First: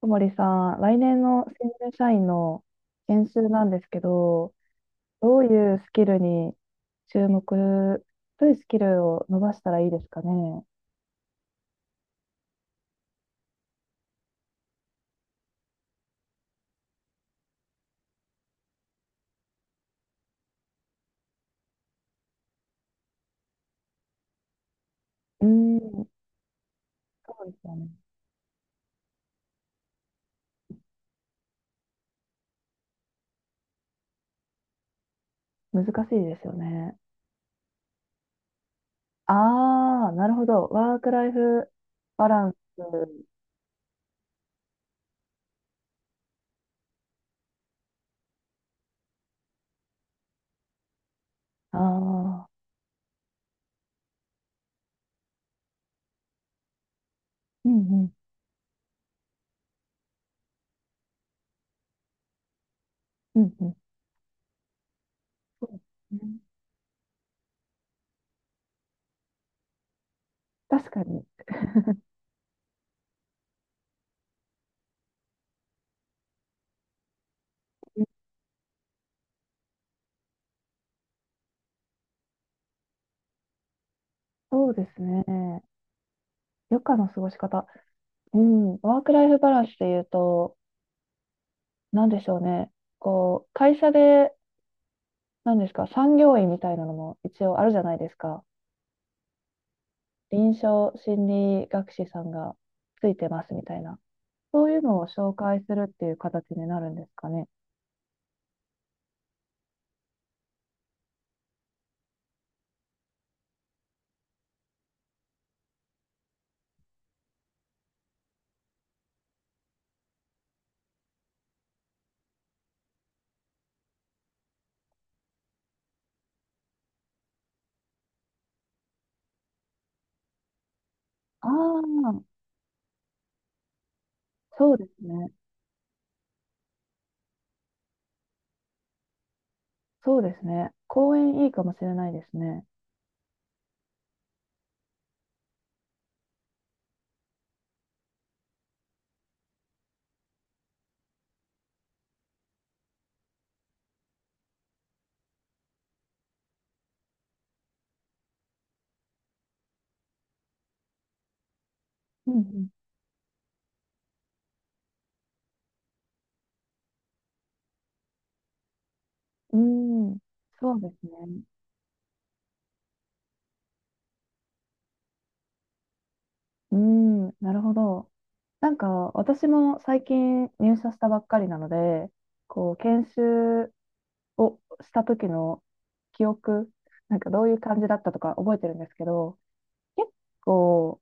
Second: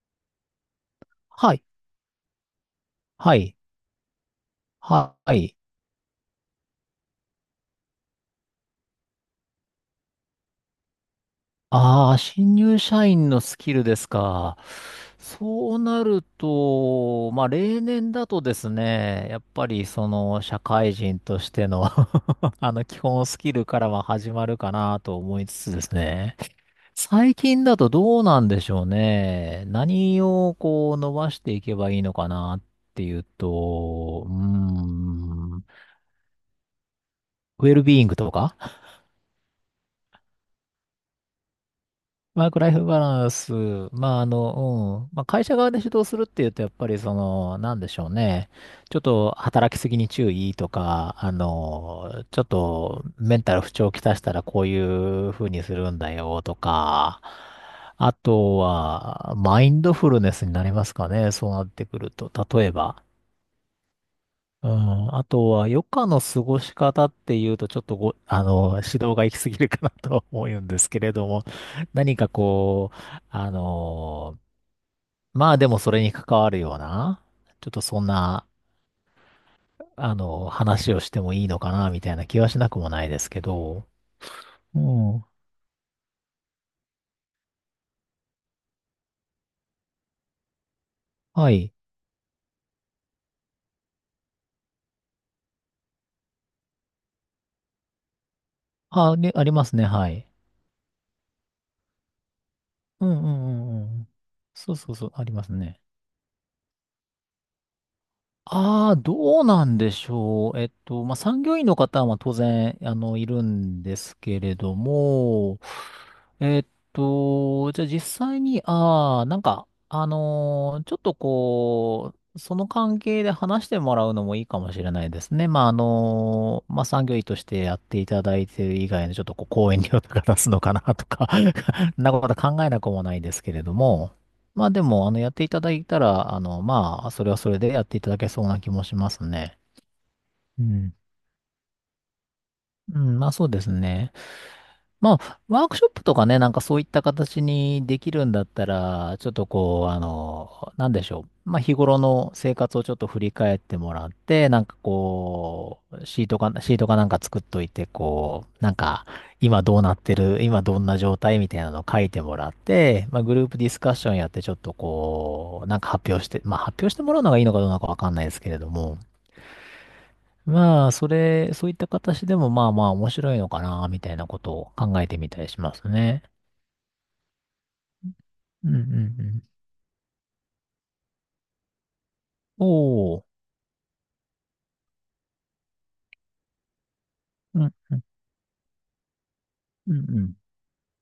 小森さん、来年のはい。新入社員の研は修い。なんですけど、はどうい。いうスキルに注目、どういうスキルを伸ばしたらいいですかね。ああ、新入社員のスキルですか。そうなると、まあ、例年だとですね、やっぱりその社会人としての 基本スキルからは始まるかなと思ういーつつですん、ね。そ最うで近すよだね。とどうなんでしょうね。何をこう伸ばしていけばいいのかなっていうと、ウ難しいですよね。ェルビーイングとかああ、なるほど。ワークライフバラワーンス。クライフバランス、まあ、うん。まあ、会社側で指導するっていうと、やっぱりその、なんでしょうね。ちょっと働きすぎに注意とか、あちょっあ、とメンタル不調をきたしたらこういう風にするんだよとか、うんうん、あとは、マインドフルネスになりますかね。そうなってくると。例えば、うんうん。うん、あとは、そう余で暇のすね、過ごし方っていうと、ちょっとご、あの、指導が行き過ぎるかなとは思うんで確すけかれに。ども、何かこう、あの、まあでもそれに関わるような、ちょっとそんな、話をしてもいいのかな、みたいな気はしなくもないですけど、そううですん。ね。余暇の過ごし方。うん。ワークライフバランスで言うと、はい。なんでしょうね。こう、会社で、なんですか、産業医みたいなのも一応あるじゃないですか。あ、ね、ありますね、はい。臨床心理学士さんがうつんいうてますみんうたいんな。うん。そうそういうそうのそをう、あり紹ます介すね。るっていう形になるんですかね。ああ、どうなんでしょう。まあ、産業医の方は当然、いるんですけれども、えっじゃあ実際に、ああ、なんか、ちょっとこう、その関係で話してもらうのもいいかもしれないですね。まあ、まあ、産業医としてやっていただいている以外のちょっとこう、講演料とか出すのかなとか あ そんなあ、こと考えなくもないですけれども、まあそうでですも、やね。っていただいたら、まあ、それはそれでやっていただけそうな気もしますね。そうですうね。ん。講演いいかもしれないですね。うん、まあそうですね。まあ、ワークショップとかね、なんかそういった形にできるんだったら、ちょっとこう、なんでしょう。まあ、日頃の生活をちょっと振り返ってもらって、なんかこう、シートかなんか作っといて、こう、なんか、今どうなってる、今どんな状態みたいなのを書いてうもらっんて、まあ、グループディスカッションやって、ちょっとこう、なんか発表して、まあ、発表してもらうのがいいのかどうなのかわかんないですけれども、うん。そうでまあ、すね。そういった形でもまあまあ面白いのかな、みたいなことを考えてみたりしますね。うーなるほど。なうんんうか、ん私も最近入社したばっかりなので、うん。こう、研おー。修をした時の記憶、なんかどういううん、感じだったとか覚えてるんですけど、うん、う結ん。構、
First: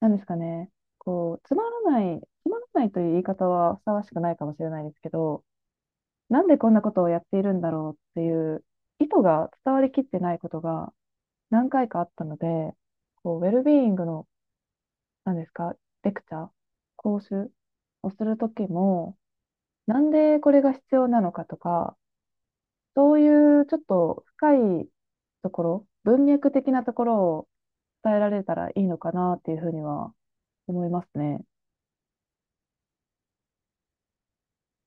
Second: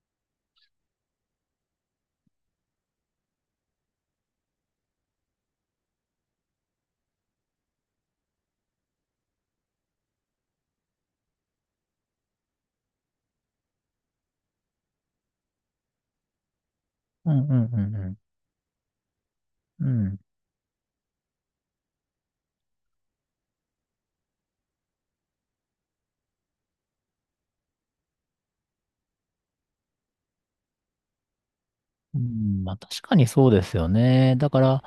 なんですかね、こう、つまらないという言い方はふさわしくないかもしれないですけど、なんでこんなことをやっているんだろうっていう意図が伝わりきってないことが何回かあったので、こう、ウェルビーイングの、なんですか、レクチャー、講うん習うんうんをうん。する時も、うなんん。でこれが必要なのかとか、そういうちょっと深いところ、文脈的なところを伝えられたらいいのかなっていうふうには思いますね。うんまあ確かにそうですよね。だから、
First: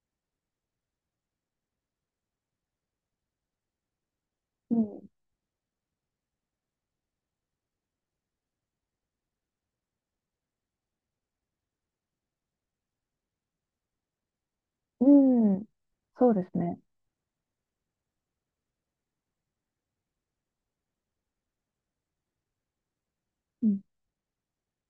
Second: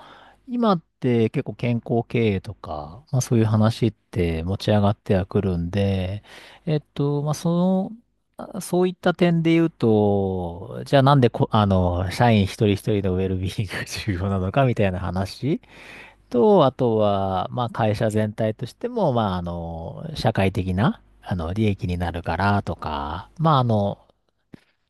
今って結構健康経営とか、まあそういう話って持ちう上がっん。てはくるんで、まあその、あそういった点で言うと、じゃあなんでこ、あの、社員一人一人のウェルビーイングが重要なのかみたいなう話ん。そうですと、あね。とは、まあ、会社全体としても、まあ、社会的な、利益になるからとか、まあ、うん。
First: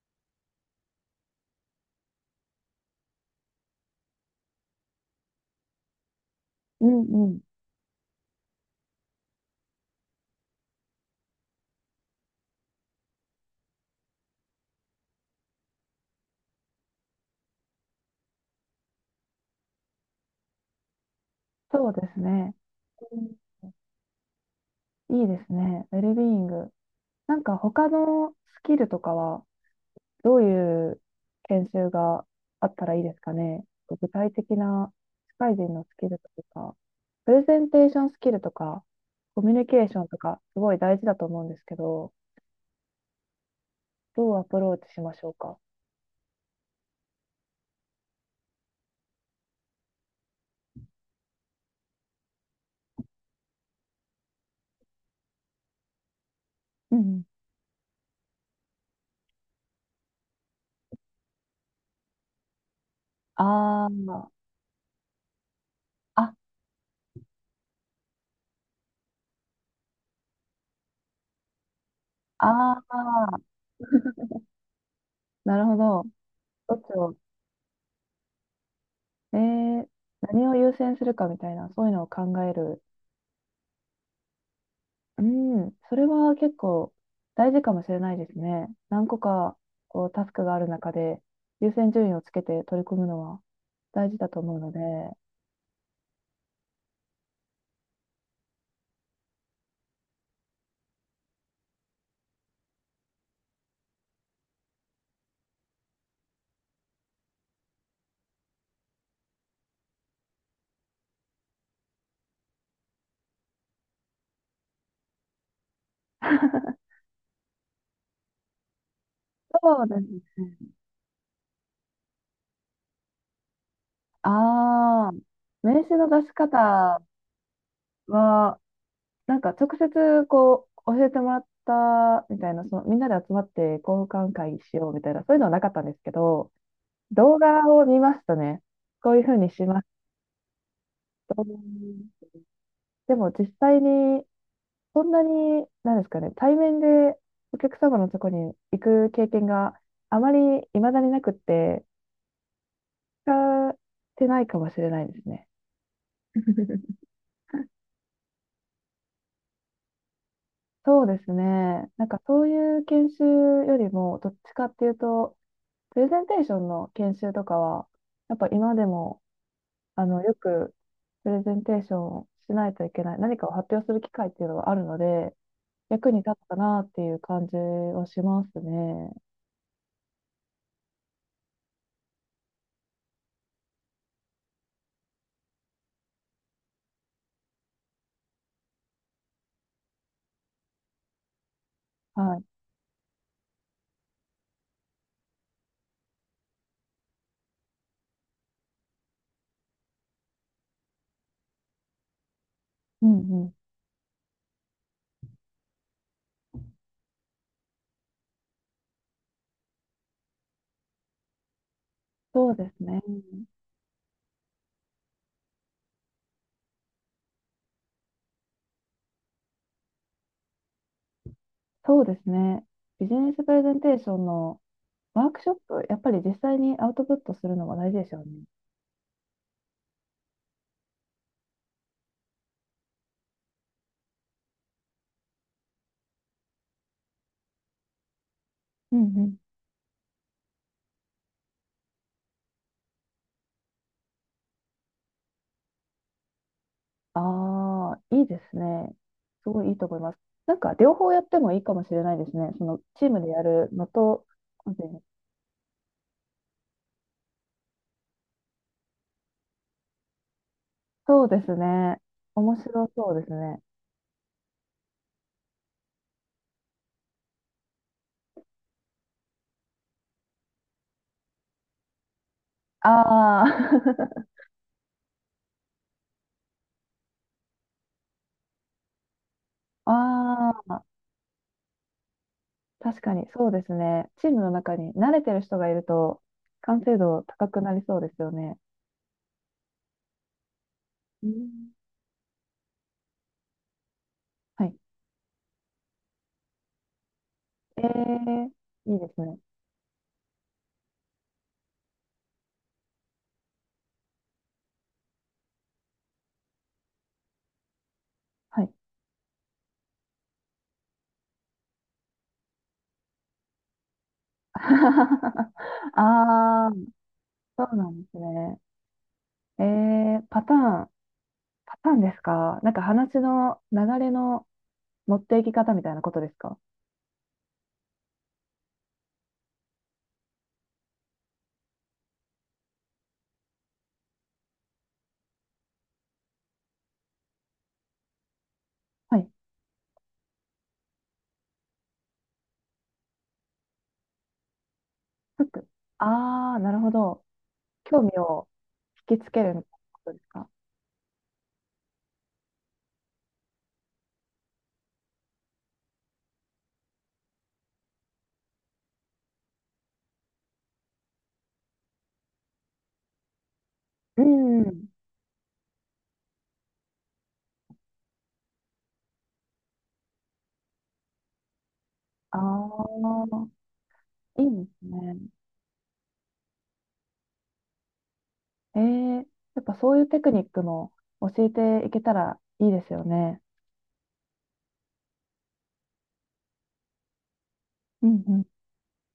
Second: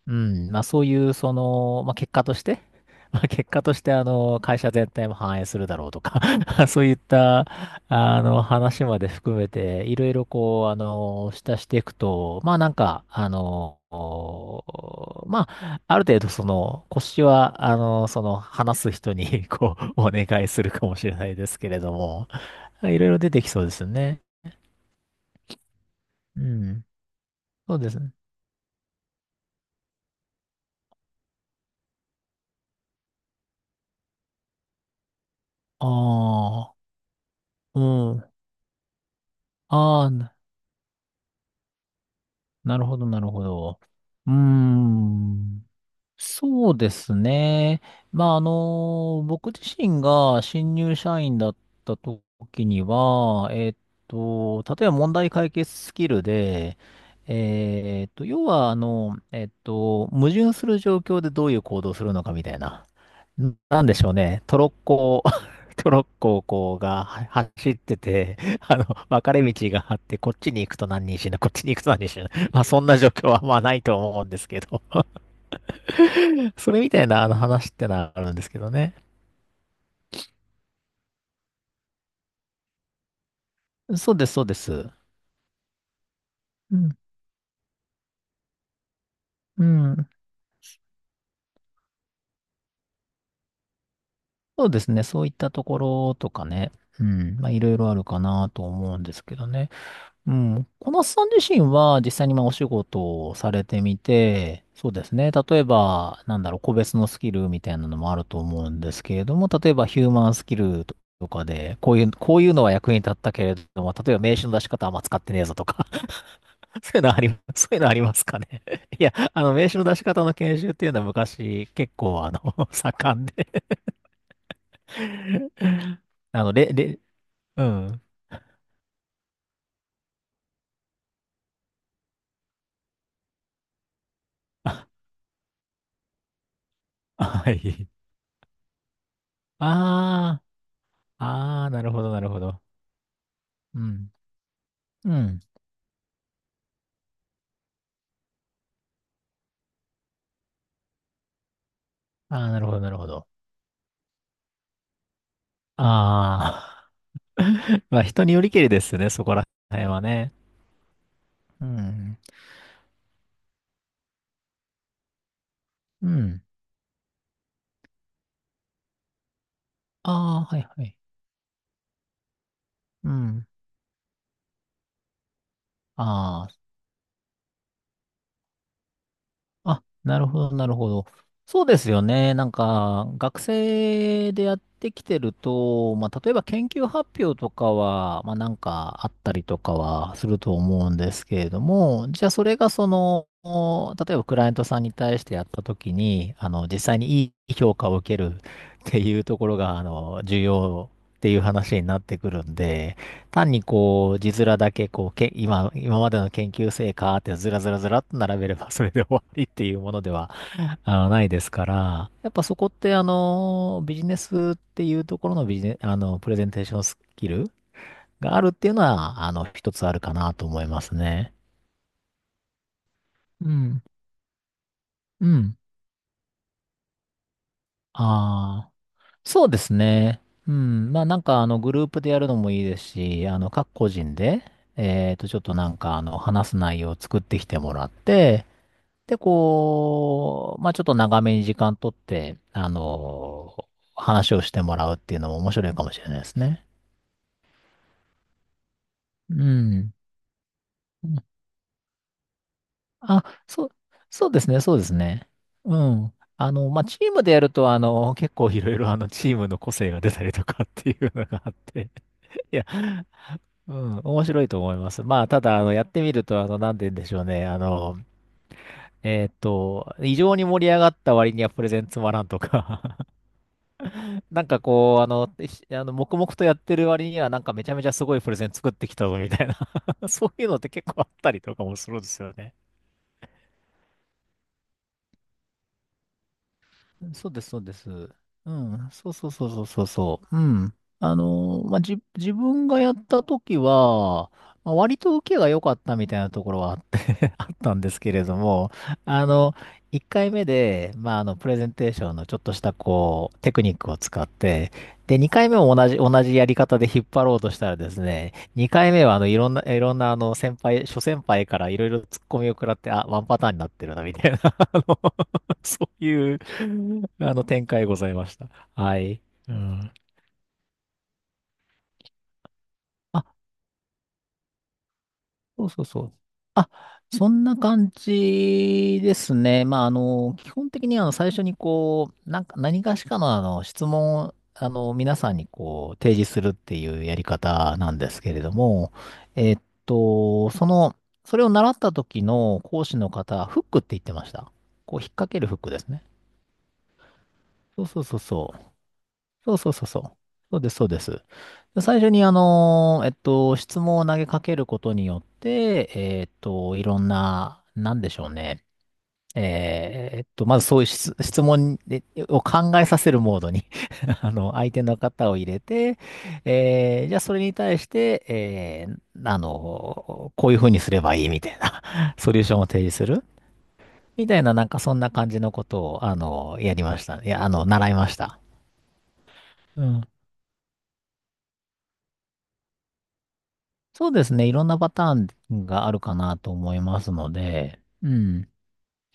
うん、まあそういう、その、まあ結果として、まあ結果として、会社全体も反映するだろうとか そうういっんうん。た、話まで含めて、いろいろこう、下していくと、まあなんか、まあ、ある程度その、腰は、話す人に こう、お願いするかもしれないですけれそうどですも、ね。いろいうろ出ん、てきそうですよね。いいですね。ウェルビーイうング。ん、なんかそう他ですね。のスキルとかはどういう研修があったらいいですかね。具体的な社会人のあスキルとか、あ、プレゼンうテーションスキん。ルとか、コミュニケーショあンとあ、か、すごい大事だと思うんですけど、なるほど、なるほど。うどーうアプローチしましょうか。ん。そうですね。まあ、僕自身が新入社員だった時には、例えば問題解決スキルで、うんうん、要は、矛盾する状況でどういう行動をするのかみたいな。なんあでしょうー、ね。トロッコ トロッあ、コをこうがは走ってて、分かれ道があって、こっちに行くと何人死ぬ、こっちに行くと何人死ぬ。あまあ、そんな状況はー、まあないと思うんですけど。なるほど。そどっれみちたいを、なあの話ってのはあるんですけどね。えー、何を優先するかみたいな、そういうのを考える。そうです、そうです。うん、それは結うん。構大事かもしれないですね。何個かうこん。うタスクがある中で優先順位をつけて取り組むのは大事だと思うそうのでで。すね。そういったところとかね。うん。まあ、いろいろあるかなと思うんですけどね。うん。小夏さん自身は実際にまあお仕事をされてみて、そうですね。例えば、なんだろう、個別のスキルみたいなのもあると思うんですけれども、例えばヒューマンスキルとかで、こういうのは役に立ったけれども、例えば名刺の出し方はあんま使ってねえぞとか そういうのあり、そういうのありますかね。いや、名刺そうので出し方のす研修っね。ていうのは昔結構あの、盛んで、ああ、名刺の出 しあの、れ、れ、方うん。は、なんか直接こう教えてもらったみたいな、そのみんなで集まって交換会しようみたいな、そういうのはなかったんですけど、動は画をい。見ますとね、こういうふうにしますああ、ああ、なるほと、ど、なるほど。でも実う際ん。にそんうなん。に、なんですかね、対面でお客様のとこに行く経験があまり未だになくって、ああ、なるほど、なるほど。使ってないかもしれないですね。あ あ、まあ人によりけりですよね、そこら辺はね。そうですね。うなんん。かそういう研修よりも、どっちかっていうと、プうレゼンテん。ーションの研修とかは、やっぱ今でも、あの、よああ、はい、くはい。プレゼンテーションをしないといけうない、何ん。かを発表する機会っていうのはあるので、役に立っああ、たなっていう感じはしますね。あ、なるほど、なるほど。そうですよね。なんか、学生でやってきてると、まあ、例えば研究発表とかは、まあ、なんかあったりとかはすると思うんですけれども、じゃあはそい。れがその、例えばクライアントさんに対してやったときに、実際にいい評価を受けるっていうところが、重要っていう話になってくるんで、うんう単ん。にこう、字面だけこう、今までの研究成果ってずらずらずらっと並べれば それで終わりっていうものでは、ないですから、やっぱそうそこでっすてね。あの、ビジネスっていうところのビジネ、あの、プレゼンテーションスキルがあるっていうのは、一つあるかなと思いますね。そうですね。ビジネスうプレゼンん。テーションのワうークショッん。プ、やっぱり実際にアウトプットするのが大事でしょうね。ああ、そうですね。うん。まあなんかあの、グループでやるのもいいですし、各個人で、えっと、ちょっとなんかあの、話す内容を作ってきてもらって、うんで、うん。こう、まあちょっと長めに時間取って、話をしてもらうっていうのも面白いかもしれないですね。ああ、いいですね。うすごいいいとん。思います。なんか両方やってもいいかもしれないですね。そのチームあ、でやるのと、そうですね、個そうで人すで。ね。うん。まあチームでやると、結構いろいろあの、チームの個性が出たりとかっていうそのうでがあっすて、ね。面いや、白そうですね。うん、面白いと思います。まあ、ただ、やってみると、なんて言うんでしょうね。異常に盛り上がった割にはプレゼンつまらんとかああ、なんかこう、あの、しあの黙々とやってる割には、なんかめちゃめちゃすごいプレゼン作ってきたぞみたい な そういうあのってあ、結構あったりとかもするんですよね。確かにそうですね。チームの中に慣れてる人がいると、完成度そうで高す、そくうなでりす。そうですようね。ん、そうそうそうそうそうそう。うん。うん、まあ、自分がやった時は、はまい。あ、割と受けが良かったみたいなところはあって あったえんですけれどえ、も、いいですあね。の、1回目で、まあ、プレゼンテーションのちょっとした、こう、テクニックを使って、で、2回目も同じやり方で引っ張ろうとしたらですね、はい。2回目は、いろんな、先輩、諸先輩からいろいろ突っ込みを食らって、あ、ワンパターンになってるな、みたいな、そういうああ、あの展そう開なごんざでいすました。ね。はい。うえん。ー、パターン、パターンですか、なんか話あ、の流れの持っていきそう方そみうたいそなこう。とですか。あ、そんな感じですね。まあ、基本的にあの最初にこう、なんか何かしかのあの質問をあの皆さんにこう提示するっていうやり方なんですけれども、はい。えっと、その、それを習った時の講師の方、フックって言ってました。こう引っ掛けフるッフック。クですね。ああ、なるほど。そうそ興う味そうをそう。引きつけそるうみたそいうなそうこそとう。ですか。そうです、そうです。で最初に、質問を投げかけることによって、いろんな、なんでしょうね。まずそういう質問でを考えさせるモードに う相手ん。の方を入れて、じゃあそれに対して、こういうふうにすればいいみたいな ソあリューションを提示するあ、みたいいいな、でなんかすそんなね。感じのことを、やりました。いや、習いました。えー、やっぱうそうん。いうテクニックも教えていけたらいいですよね。そうですね。いろんなパターンがあるかなと思いますので、ううんん。